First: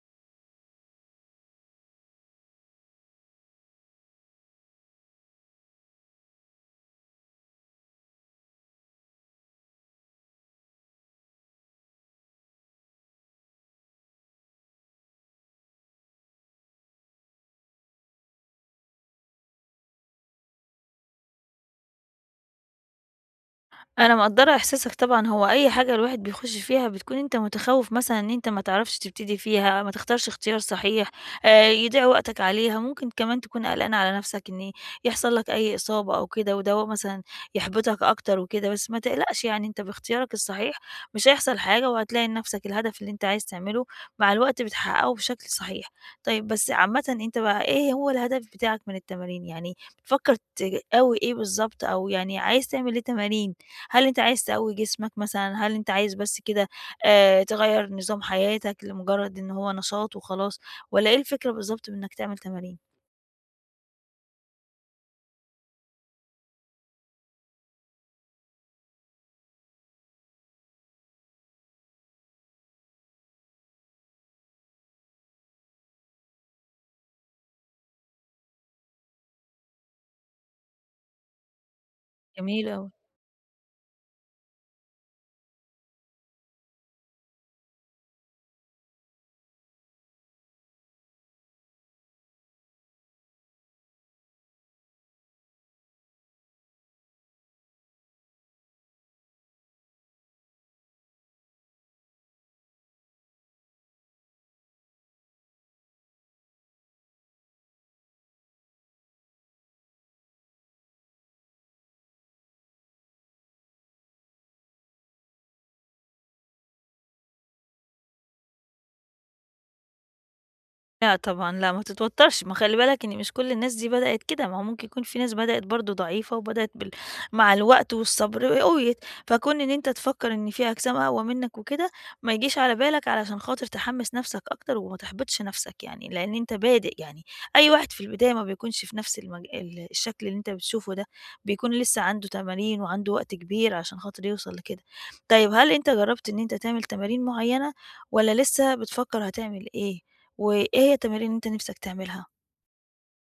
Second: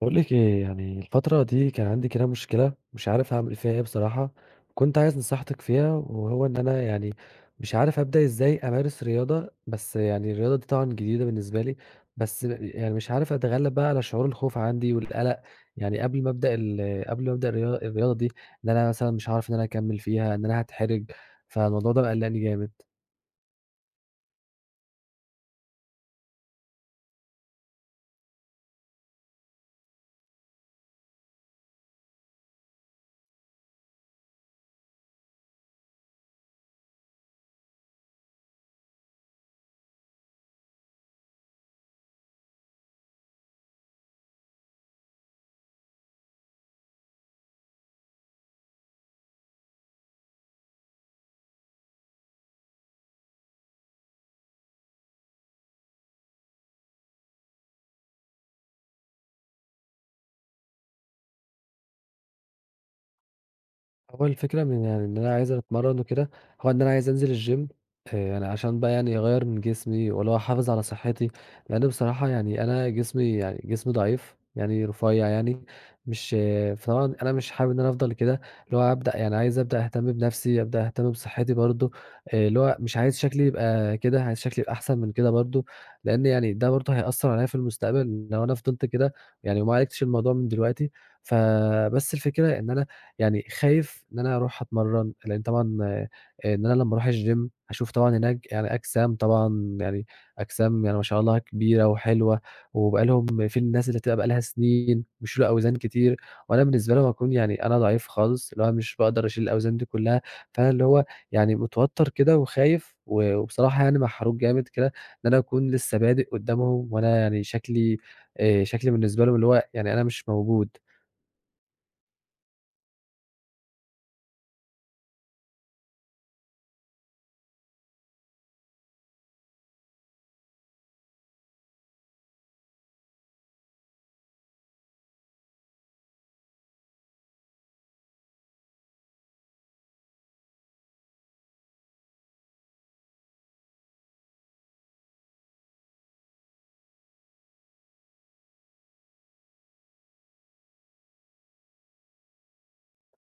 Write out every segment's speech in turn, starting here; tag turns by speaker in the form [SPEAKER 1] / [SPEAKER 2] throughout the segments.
[SPEAKER 1] باقول لِك إيه، يعني الفترة دي كان عندي كده مشكلة مش عارف أعمل فيها إيه بصراحة. كنت عايز نصيحتِك فيها، وهو إن أنا يعني مش عارف أبدأ إزاي أمارس رياضة. بس يعني الرياضة دي طبعًا جديدة بالنسبة لي. بس يعني مش عارف أتغلب بقى على شعور الخوف عندي والقلق. يعني قبل ما أبدأ ال قبل ما أبدأ الريا الرياضة دي، إن أنا مثلًا مش هاعرف إن أنا أكمّل فيها، إن أنا هاتحرج. فالموضوع ده مقلّقني جامد.
[SPEAKER 2] أنا مقدّرة إحساسك طبعًا، هو أي حاجة الواحد بيخُش فيها بتكون أنت متخوّف مثلًا إن أنت ما تعرفش تبتدي فيها، ما تختارش اختيار صحيح، يضيع وقتك عليها، ممكن كمان تكون قلقان على نَفْسك إن يحصل لك أي إصابة أو كده، وده مثلًا يحبطك أكتر وكده، بس ما تقلقش يعني أنت باختيارك الصحيح مش هيحصل حاجة وهتلاقي لنَفْسك الهدف اللي أنت عايز تعمله مع الوقت بتحقّقه بشكل صحيح. طيب بس عامةً أنت بقى إيه هو الهدف بتاعك من التمارين؟ يعني بتفكّر تقوي إيه بالضبط أو يعني عايز تعمل إيه تمارين؟ هل أنت عايز تقوي جسمك مثلًا، هل أنت عايز بس كده تغيّر نظام حياتك لمجرد إن هو نشاط وخلاص، والّا إيه الفكرة بالضبط من إنك تعمل تمارين؟
[SPEAKER 1] هو الفكرة من يعني إن أنا عايز أتمرّن وكده، هو إن أنا عايز أنزل الgym، يعني عشان بقى يعني أغيّر من جسمي واللي هو أحافظ على صحّتي. لإن بصراحة يعني أنا جسمي ضعيف، يعني رفيّع يعني مش آه. فطبعًا أنا مش حابب إن أنا أفضل كده، اللي هو أبدأ يعني عايز أبدأ أهتم بنَفْسي، أبدأ أهتم بصحّتي برضه. اللي
[SPEAKER 2] جميل
[SPEAKER 1] هو
[SPEAKER 2] أوي.
[SPEAKER 1] مش عايز شكلي يبقى كده، عايز شكلي يبقى أحسن من كده برضه. لإن يعني ده برضه هيأثّر عليّا في المستقبل لو أنا فضلت كده يعني وما عالجتش الموضوع من دلوقتي. فبس الفكرة إن أنا يعني خايف إن أنا أروح أتمرّن، لإن طبعًا إن أنا لمّا أروح الgym هاشوف طبعًا هناك يعني أجسام يعني ما شاء الله كبيرة وحلوة. وبقى لهم في الناس اللي بتبقى بقى لها سنين بيشيلوا أوزان كتير، وأنا بالنسبة لهم هاكون يعني أنا ضعيف خالص، اللي هو مش باقدر أشيل الأوزان دي كلّها. فأنا اللي هو يعني متوتّر كده وخايف، و وبصراحة يعني محروق جامد كده إن أنا أكون لسّه بادئ قدّامهم، وأنا يعني شكلي بالنسبة لهم اللي هو يعني أنا مش موجود.
[SPEAKER 2] لأ طبعًا، لأ ما تتوتّرش، ما خلّي بالك إن مش كل الناس دي بدأت كده، ما هو ممكن يكون في ناس بدأت برضه ضعيفة وبدأت مع الوقت والصبر قويت، فكون إن أنت تفكّر إن في أجسام أقوى منّك وكده، ما يجيش على بالك علشان خاطر تحمّس نَفْسك أكتر وما تحبطش نَفْسك يعني، لإن أنت بادئ يعني، أي واحد في البداية ما بيكونش في نَفْس المج ال الشكل اللي أنت بتشوفه ده، بيكون لسه عنده تمارين وعنده وقت كبير عشان خاطر يوصل لكده. طيب هل أنت جرّبت إن أنت تعمل تمارين معيّنة والّا لسه بتفكّر هتعمل إيه؟ وإيه هي التمارين اللي أنت نِفْسك تعملها؟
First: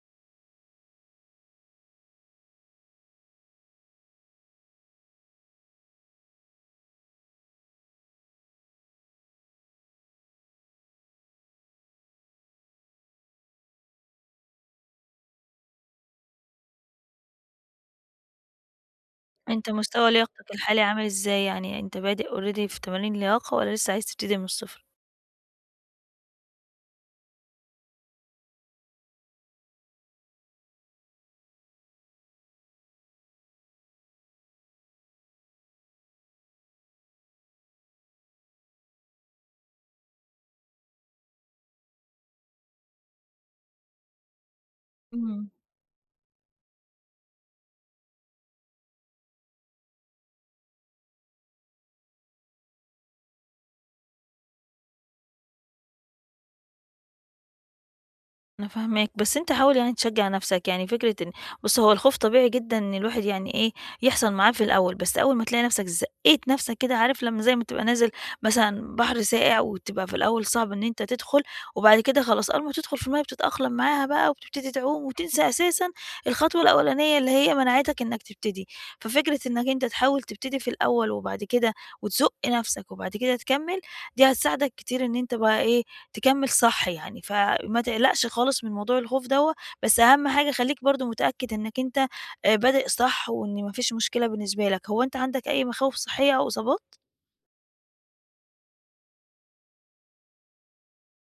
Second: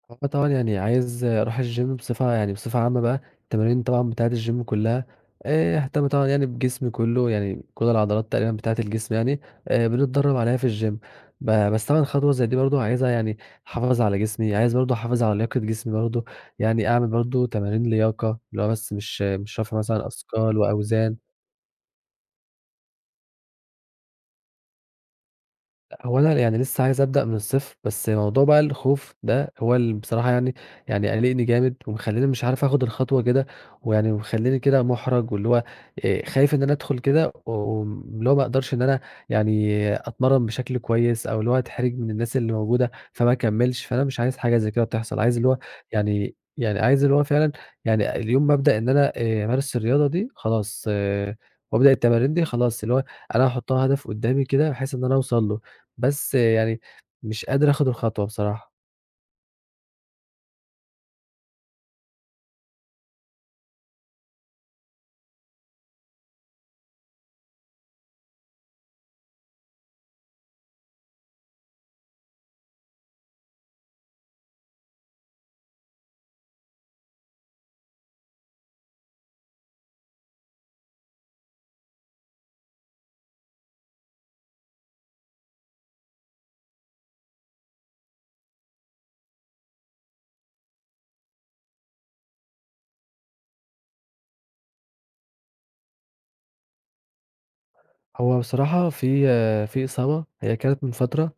[SPEAKER 1] آه طبعًا يعني عايز أروح الgym بصفة يعني بصفة عامة بقى، التمارين طبعًا بتاعة الgym كلّها. أهتم طبعًا يعني بجسمي كلّه، يعني كل العضلات تقريبًا بتاعة الجسم يعني، بنتدرب عليها في الgym. بس طبعًا خطوة زي دي برضه عايزها يعني أحافظ على جسمي، عايز برضه أحافظ على لياقة جسمي برضه، يعني أعمل برضه تمارين لياقة، اللي هو بس مش
[SPEAKER 2] أنت
[SPEAKER 1] رفع مثلًا
[SPEAKER 2] مستوى لياقتك
[SPEAKER 1] أثقال
[SPEAKER 2] الحالي عامل
[SPEAKER 1] وأوزان.
[SPEAKER 2] إزاي؟ يعني أنت بادئ already في تمارين لياقة والّا لسه عايز تبتدي من الصفر؟
[SPEAKER 1] لأ، هو أنا يعني لسه عايز أبدأ من الصفر، بس موضوع بقى الخوف ده هو اللي بصراحة يعني قالقني جامد، ومخلّيني مش عارف آخُد الخطوة كده، ويعني ومخلّيني كده مُحرَج، واللي هو خايف إن أنا أدخُل كده واللي هو ما أقدرش إن أنا يعني أتمرّن بشكل كويس، أو اللي هو أتحرِج من الناس اللي موجودة فما أكمّلش. فأنا مش عايز حاجة زي كده تحصل، عايز اللي
[SPEAKER 2] إمم.
[SPEAKER 1] هو يعني يعني عايز اللي هو فعلًا يعني اليوم ما أبدأ إن أنا أمارس الرياضة دي خلاص، إيه، وأبدأ التمارين دي خلاص، اللي هو أنا هاحُطّها هدف قُدّامي كده بحيث إن أنا أوصل له. بس يعني مش قادر آخُد الخطوة
[SPEAKER 2] أنا
[SPEAKER 1] بصراحة.
[SPEAKER 2] فاهماك، بس أنت حاول يعني تشجّع نَفْسك، يعني فكرة إن بُص هو الخوف طبيعي جدًا إن الواحد يعني إيه، يحصل معاه في الأول، بس أول ما تلاقي نَفْسك زقّيت نَفْسك كده عارف لمّا زي ما تبقى نازل مثلًا بحر ساقع وتبقى في الأول صعب إن أنت تدخُل، وبعد كده خلاص أول ما تدخُل في المَيّة بتتأقلم معاها بقى وبتبتدي تعوم وتنسى أساسًا الخطوة الأولانية اللي هي منعتك إنّك تبتدي، ففكرة إنّك أنت تحاول تبتدي في الأول وبعد كده وتزُق نَفْسك وبعد كده تكمّل، دي هتساعدك كتير إن أنت بقى إيه، تكمّل صح يعني، فما تقلقش خالص من موضوع الخوف دوّة، بس أهم حاجة خلّيك برضه متأكد إنّك أنت بادئ صح وإن ما فيش مشكلة بالنسبة لك، هو أنت عندك أي مخاوف صحّية أو إصابات؟
[SPEAKER 1] هو بصراحة في إصابة هي كانت من فترة،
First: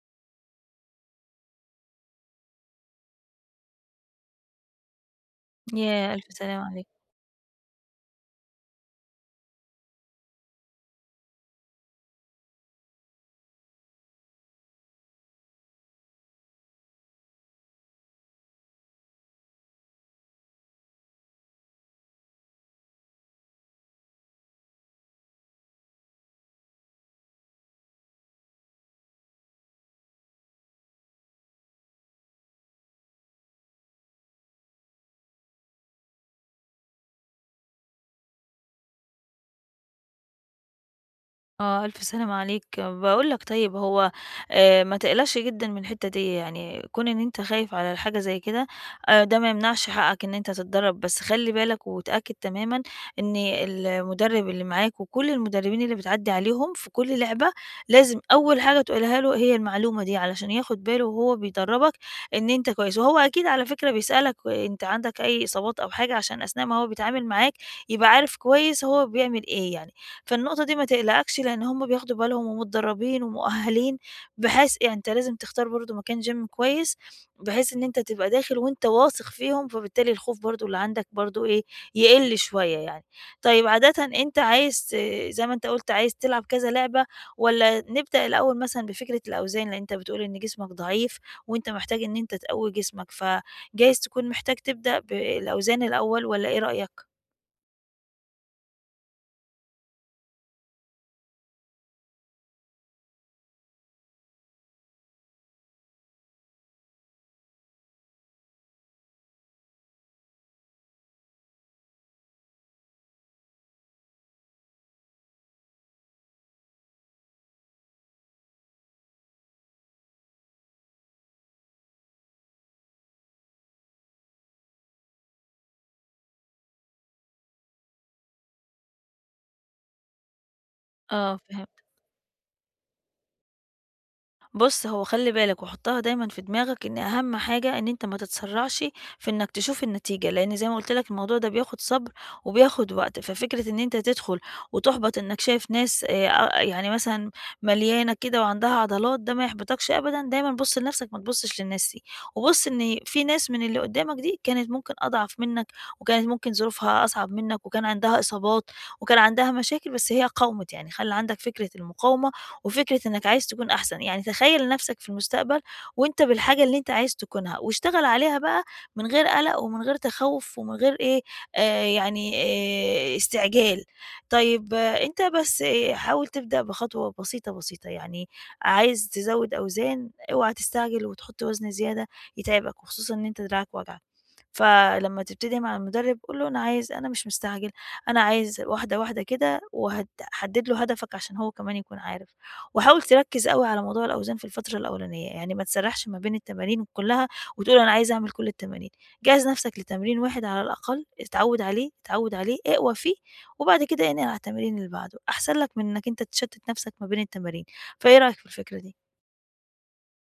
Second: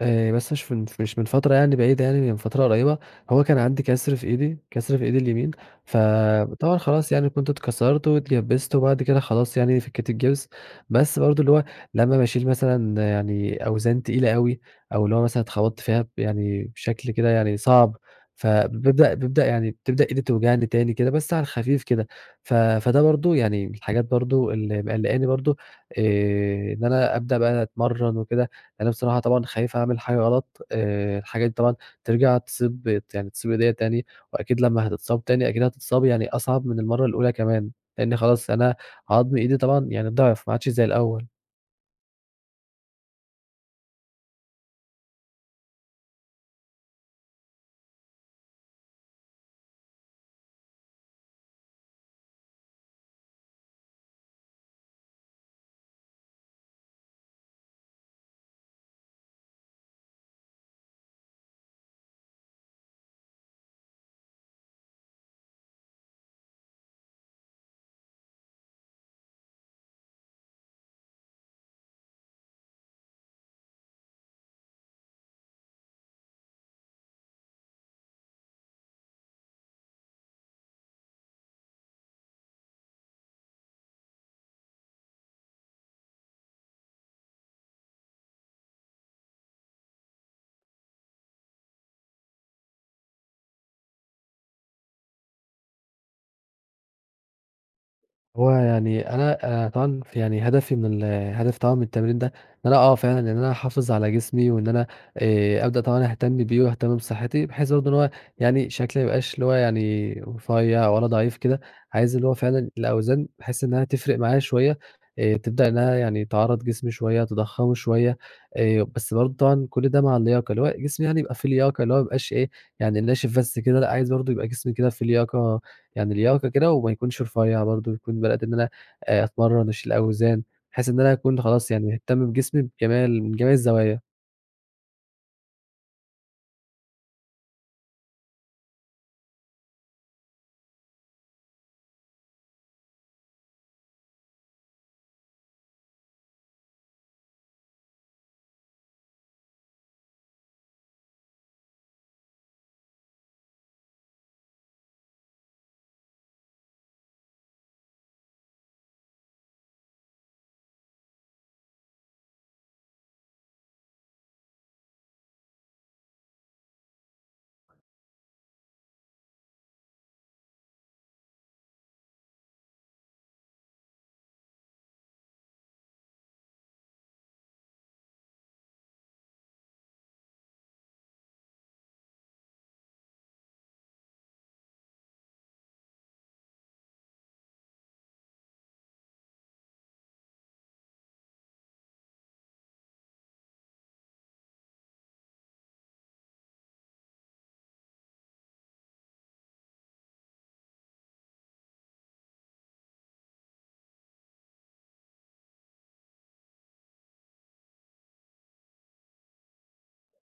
[SPEAKER 1] بس مش من فترة يعني بعيدة يعني، من فترة قريبة. هو كان عندي كسر في إيدي، كسر في إيدي اليمين.
[SPEAKER 2] ياه! ألف سلامة
[SPEAKER 1] فطبعًا
[SPEAKER 2] عليك.
[SPEAKER 1] خلاص يعني كنت اتكسرت واتجبست وبعد كده خلاص يعني فكيت الجبس، بس برضه اللي هو لمّا باشيل مثلًا يعني أوزان تقيلة أوي، أو اللي هو مثلًا اتخبطت فيها ب يعني بشكل كده يعني صعب. فبابدأ بابدأ يعني بتبدأ إيدي توجعني تاني كده، بس على الخفيف كده. فده برضه يعني من الحاجات برضه اللي مقلقاني برضه، آآ إن أنا أبدأ بقى أتمرّن وكده. يعني أنا بصراحة طبعًا خايف أعمل حاجة غلط. الحاجة دي طبعًا ترجع تصيب يعني تصيب إيديّا تاني، وأكيد لمّا هتتصاب تاني أكيد هتتصاب يعني أصعب من المرّة الأولى كمان، لإن خلاص أنا عضم إيدي طبعًا يعني ضِعف ما عادش زي الأول.
[SPEAKER 2] آه، ألف سلامة عليك. باقول لك طيب هو ما تقلقش جدًا من الحتّة دي، يعني كون إن أنت خايف على حاجة زي كده ده ما يمنعش حقك إن أنت تتدرّب، بس خلّي بالك وتأكد تمامًا إن المدرب اللي معاك وكل المدربين اللي بتعدّي عليهم في كل لعبة، لازم أول حاجة تقولها له هي المعلومة دي علشان ياخد باله وهو بيدرّبك إن أنت كويس، وهو أكيد على فكرة بيسألك أنت عندك أي إصابات أو حاجة عشان أثناء ما هو بيتعامل معاك يبقى عارف كويس هو بيعمل إيه يعني. فالنقطة دي ما تقلقكش، لإن هم بياخدوا بالهم ومتدربين ومؤهلين، بحيث يعني أنت لازم تختار برضه مكان gym كويس، بحيث إن أنت تبقى داخل وأنت واثق فيهم، فبالتالي الخوف برضه اللي عندك برضه إيه، يقل شوية يعني. طيب عادةً أنت عايز ت زي ما أنت قُلت عايز تلعب كذا لعبة، والّا نبدأ الأول مثلًا بفكرة الأوزان؟ لإن أنت بتقول إن جسمك ضعيف، وأنت محتاج إن أنت تقوي جسمك، فجايز تكون محتاج تبدأ بالأوزان الأول والّا إيه رأيك؟
[SPEAKER 1] هو يعني أنا طبعًا ف يعني هدفي طبعًا من التمرين ده إن أنا آه فعلًا إن أنا أحافظ على جسمي وإن أنا أبدأ طبعًا أهتم بيه وأهتم بصحّتي، بحيث برضه إن هو يعني شكلي ما يبقاش اللي هو يعني رفيّع ولا ضعيف كده. عايز اللي هو فعلًا الأوزان باحس إنها تفرق معايا شوية، تبدأ إنها يعني تعرّض جسمي شوية، تضخّمه شوية، بس برضه طبعًا كل ده مع اللياقة، اللي هو جسمي يعني يبقى فيه لياقة، اللي هو ما يبقاش إيه، يعني ناشف بس كده لأ، عايز برضه يبقى جسمي كده فيه لياقة يعني لياقة كده وما يكونش رفيّع برضه، يكون بدأت إن أنا أتمرّن، أشيل أوزان، بحيث إن أنا
[SPEAKER 2] آه،
[SPEAKER 1] أكون خلاص
[SPEAKER 2] فهمت.
[SPEAKER 1] يعني مهتم بجسمي بجميع ال من جميع الزوايا.
[SPEAKER 2] بُص، هو خلِّ بالك وحُطّها دايمًا في دماغك إن أهم حاجة إن أنت ما تتسرّعش في إنك تشوف النتيجة، لإن زي ما قُلت لك الموضوع ده بياخُد صبر وبياخُد وقت، ففكرة إن أنت تدخُل وتُحبَط إنك شايف ناس أ يعني مثلًا مليانة كده وعندها عضلات، ده ما يحبِطكش أبدًا، دايمًا بُص لنَفْسك ما تبُصّش للناس دي، وبُص إن في ناس من اللي قُدّامك دي كانت ممكن أضعف منّك وكانت ممكن ظروفها أصعب منّك وكان عندها إصابات وكان عندها مشاكل، بس هي قاومت، يعني خلِّ عندك فكرة المقاومة وفكرة إنك عايز تكون أحسن، يعني تخيّل نَفْسك في المستقبل وأنت بالحاجة اللي أنت عايز تكونها، واشتغل عليها بقى من غير قلق ومن غير تخوُّف ومن غير إيه، آآ يعني استعجال. طيب آه أنت بس آه، حاول تبدأ بخطوة بسيطة، بسيطة، يعني عايز تزوّد أوزان، اوعى تستعجل وتحُط وزن زيادة يتعبك وخصوصًا إن أنت دراعك واجعك. فلمّا تبتدي مع المدرب قُل له أنا مش مستعجل، أنا عايز واحدة، واحدة كده وهت حدد له هدفك عشان هو كمان يكون عارف، وحاول تركّز أوي على موضوع الأوزان في الفترة الأولانية، يعني ما تسرّحش ما بين التمارين كلّها وتقول أنا عايز أعمل كل التمارين، جهّز نَفْسك لتمرين واحد على الأقل، اتعوّد عليه، اقوى فيه، وبعد كده انقل على التمرين اللي بعده، أحسن لك من إنّك أنت تشتّت نَفْسك ما بين التمارين، فإيه رأيك في الفكرة دي؟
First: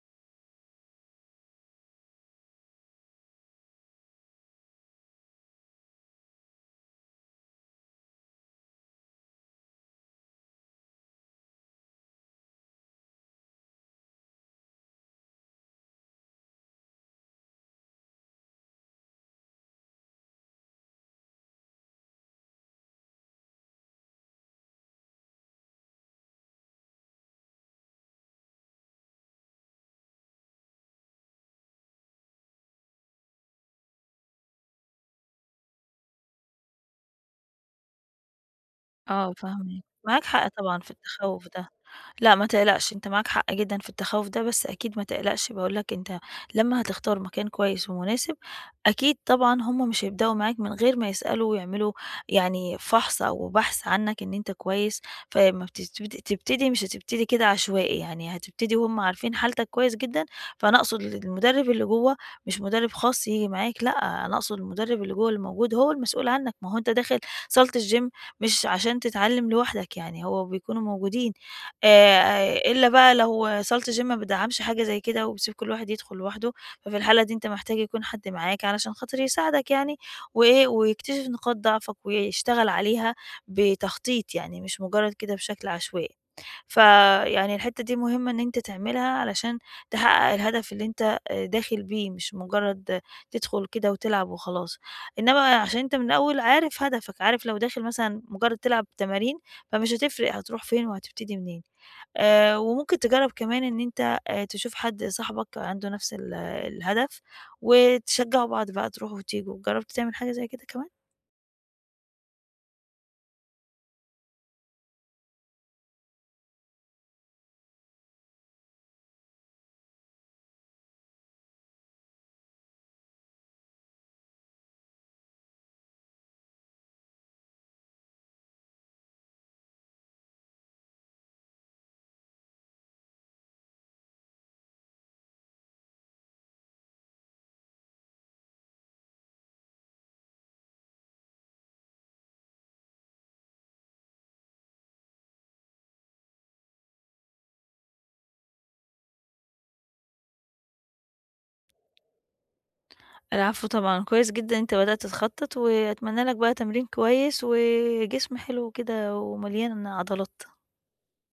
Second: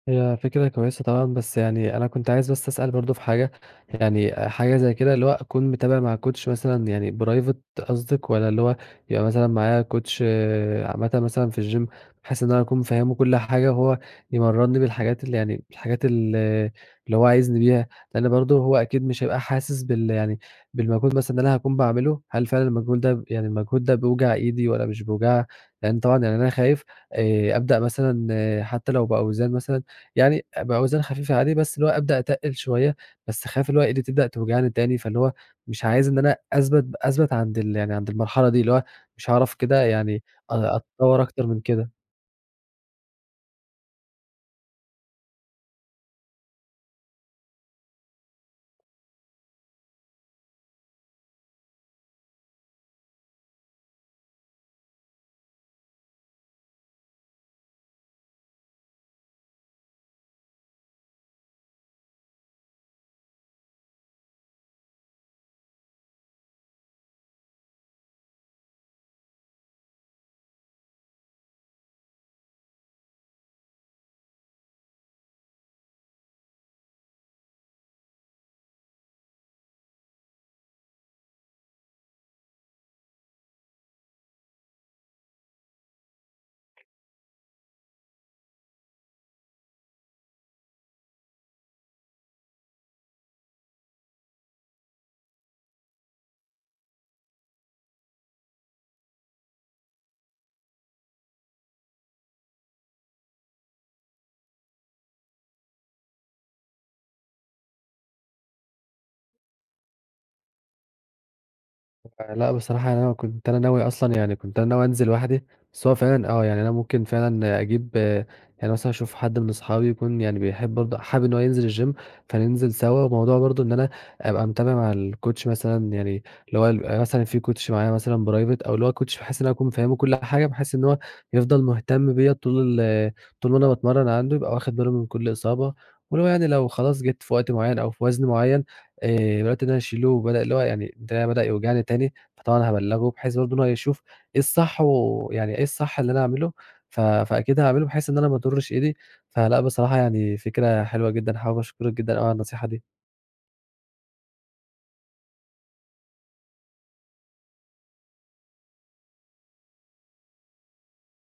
[SPEAKER 1] هي فكرة كويسة طبعًا، بس يعني أنا كنت عايز بس أسأل برضه في حاجة، يعني حاجة زي كده اللي هو أكون متابع مع كوتش مثلًا يعني private قصدِك والّا اللي هو يبقى مثلًا معايا كوتش آه، عامةً مثلًا في الgym بحيث إن أنا أكون فاهمه كل حاجة وهو يمرّني بالحاجات اللي يعني الحاجات ال اللي هو عايزني بيها، لإن برضه هو أكيد مش هيبقى حاسس بالمجهود مثلًا اللي أنا هاكون باعمله، هل فعلًا المجهود ده بيوجع إيدي والّا مش بيوجعها؟ لإن طبعًا يعني أنا خايف أبدأ مثلًا آه، حتى لو بأوزان مثلًا يعني بأوزان خفيفة عادي، بس اللي هو أبدأ أتقِّل شوية، بس خايف اللي هو إيدي تبدأ توجعني تاني، فاللي هو مش عايز إن أنا أثبت عند ال يعني عند المرحلة دي، اللي هو مش
[SPEAKER 2] آه،
[SPEAKER 1] هاعرف كده
[SPEAKER 2] فاهماك.
[SPEAKER 1] يعني
[SPEAKER 2] معاك حق
[SPEAKER 1] أ
[SPEAKER 2] طبعًا في
[SPEAKER 1] أتطوّر أكتر
[SPEAKER 2] التخوّف
[SPEAKER 1] من
[SPEAKER 2] ده.
[SPEAKER 1] كده.
[SPEAKER 2] لأ، ما تقلقش، أنت معاك حق جدًا في التخوّف ده، بس أكيد ما تقلقش، باقول لك أنت لمّا هتختار مكان كويس ومناسب، أكيد طبعًا هم مش هيبدأوا معاك من غير ما يسألوا ويعملوا يعني فحص أو بحث عنّك إن أنت كويس، فلمّا تبتدي مش هتبتدي كده عشوائي، يعني هتبتدي وهم عارفين حالتك كويس جدًا، فأنا أقصد المُدرِّب اللي جوّه مش مُدرِّب خاص ييجي معاك، لأ، أنا أقصد المُدرِّب اللي جوّه اللي موجود هو المسؤول عنّك، ما هو أنت داخل صالة الgym مش عشان تتعلّم لوحدك يعني، هو بيكونوا موجودين. إلا بقى لو صالة الgym ما بتدعّمش حاجة زي كده وبتسيب كل واحد يدخل لوحده، ففي الحالة دي أنت محتاج يكون حد معاك علشان خاطر يساعدك يعني وإيه، ويكتشف نقاط ضعفك ويشتغل عليها بتخطيط يعني مش مجرد كده بشكل عشوائي. فيعني الحتّة دي مهمة إن أنت تعملها علشان تحقق الهدف اللي أنت داخل بيه، مش مجرد تدخل كده وتلعب وخلاص. إنما عشان أنت من الأول عارف هدفك، عارف لو داخل مثلًا مجرد تلعب تمارين، فمش هتفرق هتروح فين وهتبتدي منين. وممكن تجرّب كمان إن أنت تشوف حد صاحبك عنده نفس الهدف، وتشجّعوا بعض بقى تروحوا وتيجوا، جرّبت تعمل حاجة زي كده كمان؟
[SPEAKER 1] لا بصراحة أنا كنت ناوي أصلًا كنت أنا ناوي أنزل لوحدي، بس هو فعلًا آه، يعني أنا ممكن فعلًا أجيب آه، يعني مثلًا أشوف حد من أصحابي يكون يعني بيحب برضه حابب إن هو ينزل الgym فننزل سوا، وموضوع برضه إن أنا أبقى متابع مع الcoach مثلًا يعني اللي هو يبقى مثلًا في coach معايا مثلًا private أو اللي هو coach بحيث إن أنا أكون فاهمه كل حاجة، بحيث إن هو يفضل مهتم بيّا طول ما أنا باتمرن عنده، يبقى واخد باله من كل إصابة، واللي هو يعني لو خلاص جيت في وقت معين أو في وزن معين بدأت إن أنا أشيله، وبدأ اللي هو يعني ده بدأ يوجعني تاني، فطبعًا هابلّغه بحيث برضه إن هو يشوف إيه الصح اللي أنا أعمله، فأكيد هاعمله بحيث إن أنا ما اضرّش إيدي. فلأ بصراحة يعني فكرة حلوة جدًا، حابب أشكرِك جدًا أوي على النصيحة دي.
[SPEAKER 2] العفو طبعًا، كويس جدًا أنت بدأت تخطّط، وأتمنى لك بقى تمرين كويس وجسم حلو كده ومليان عضلات.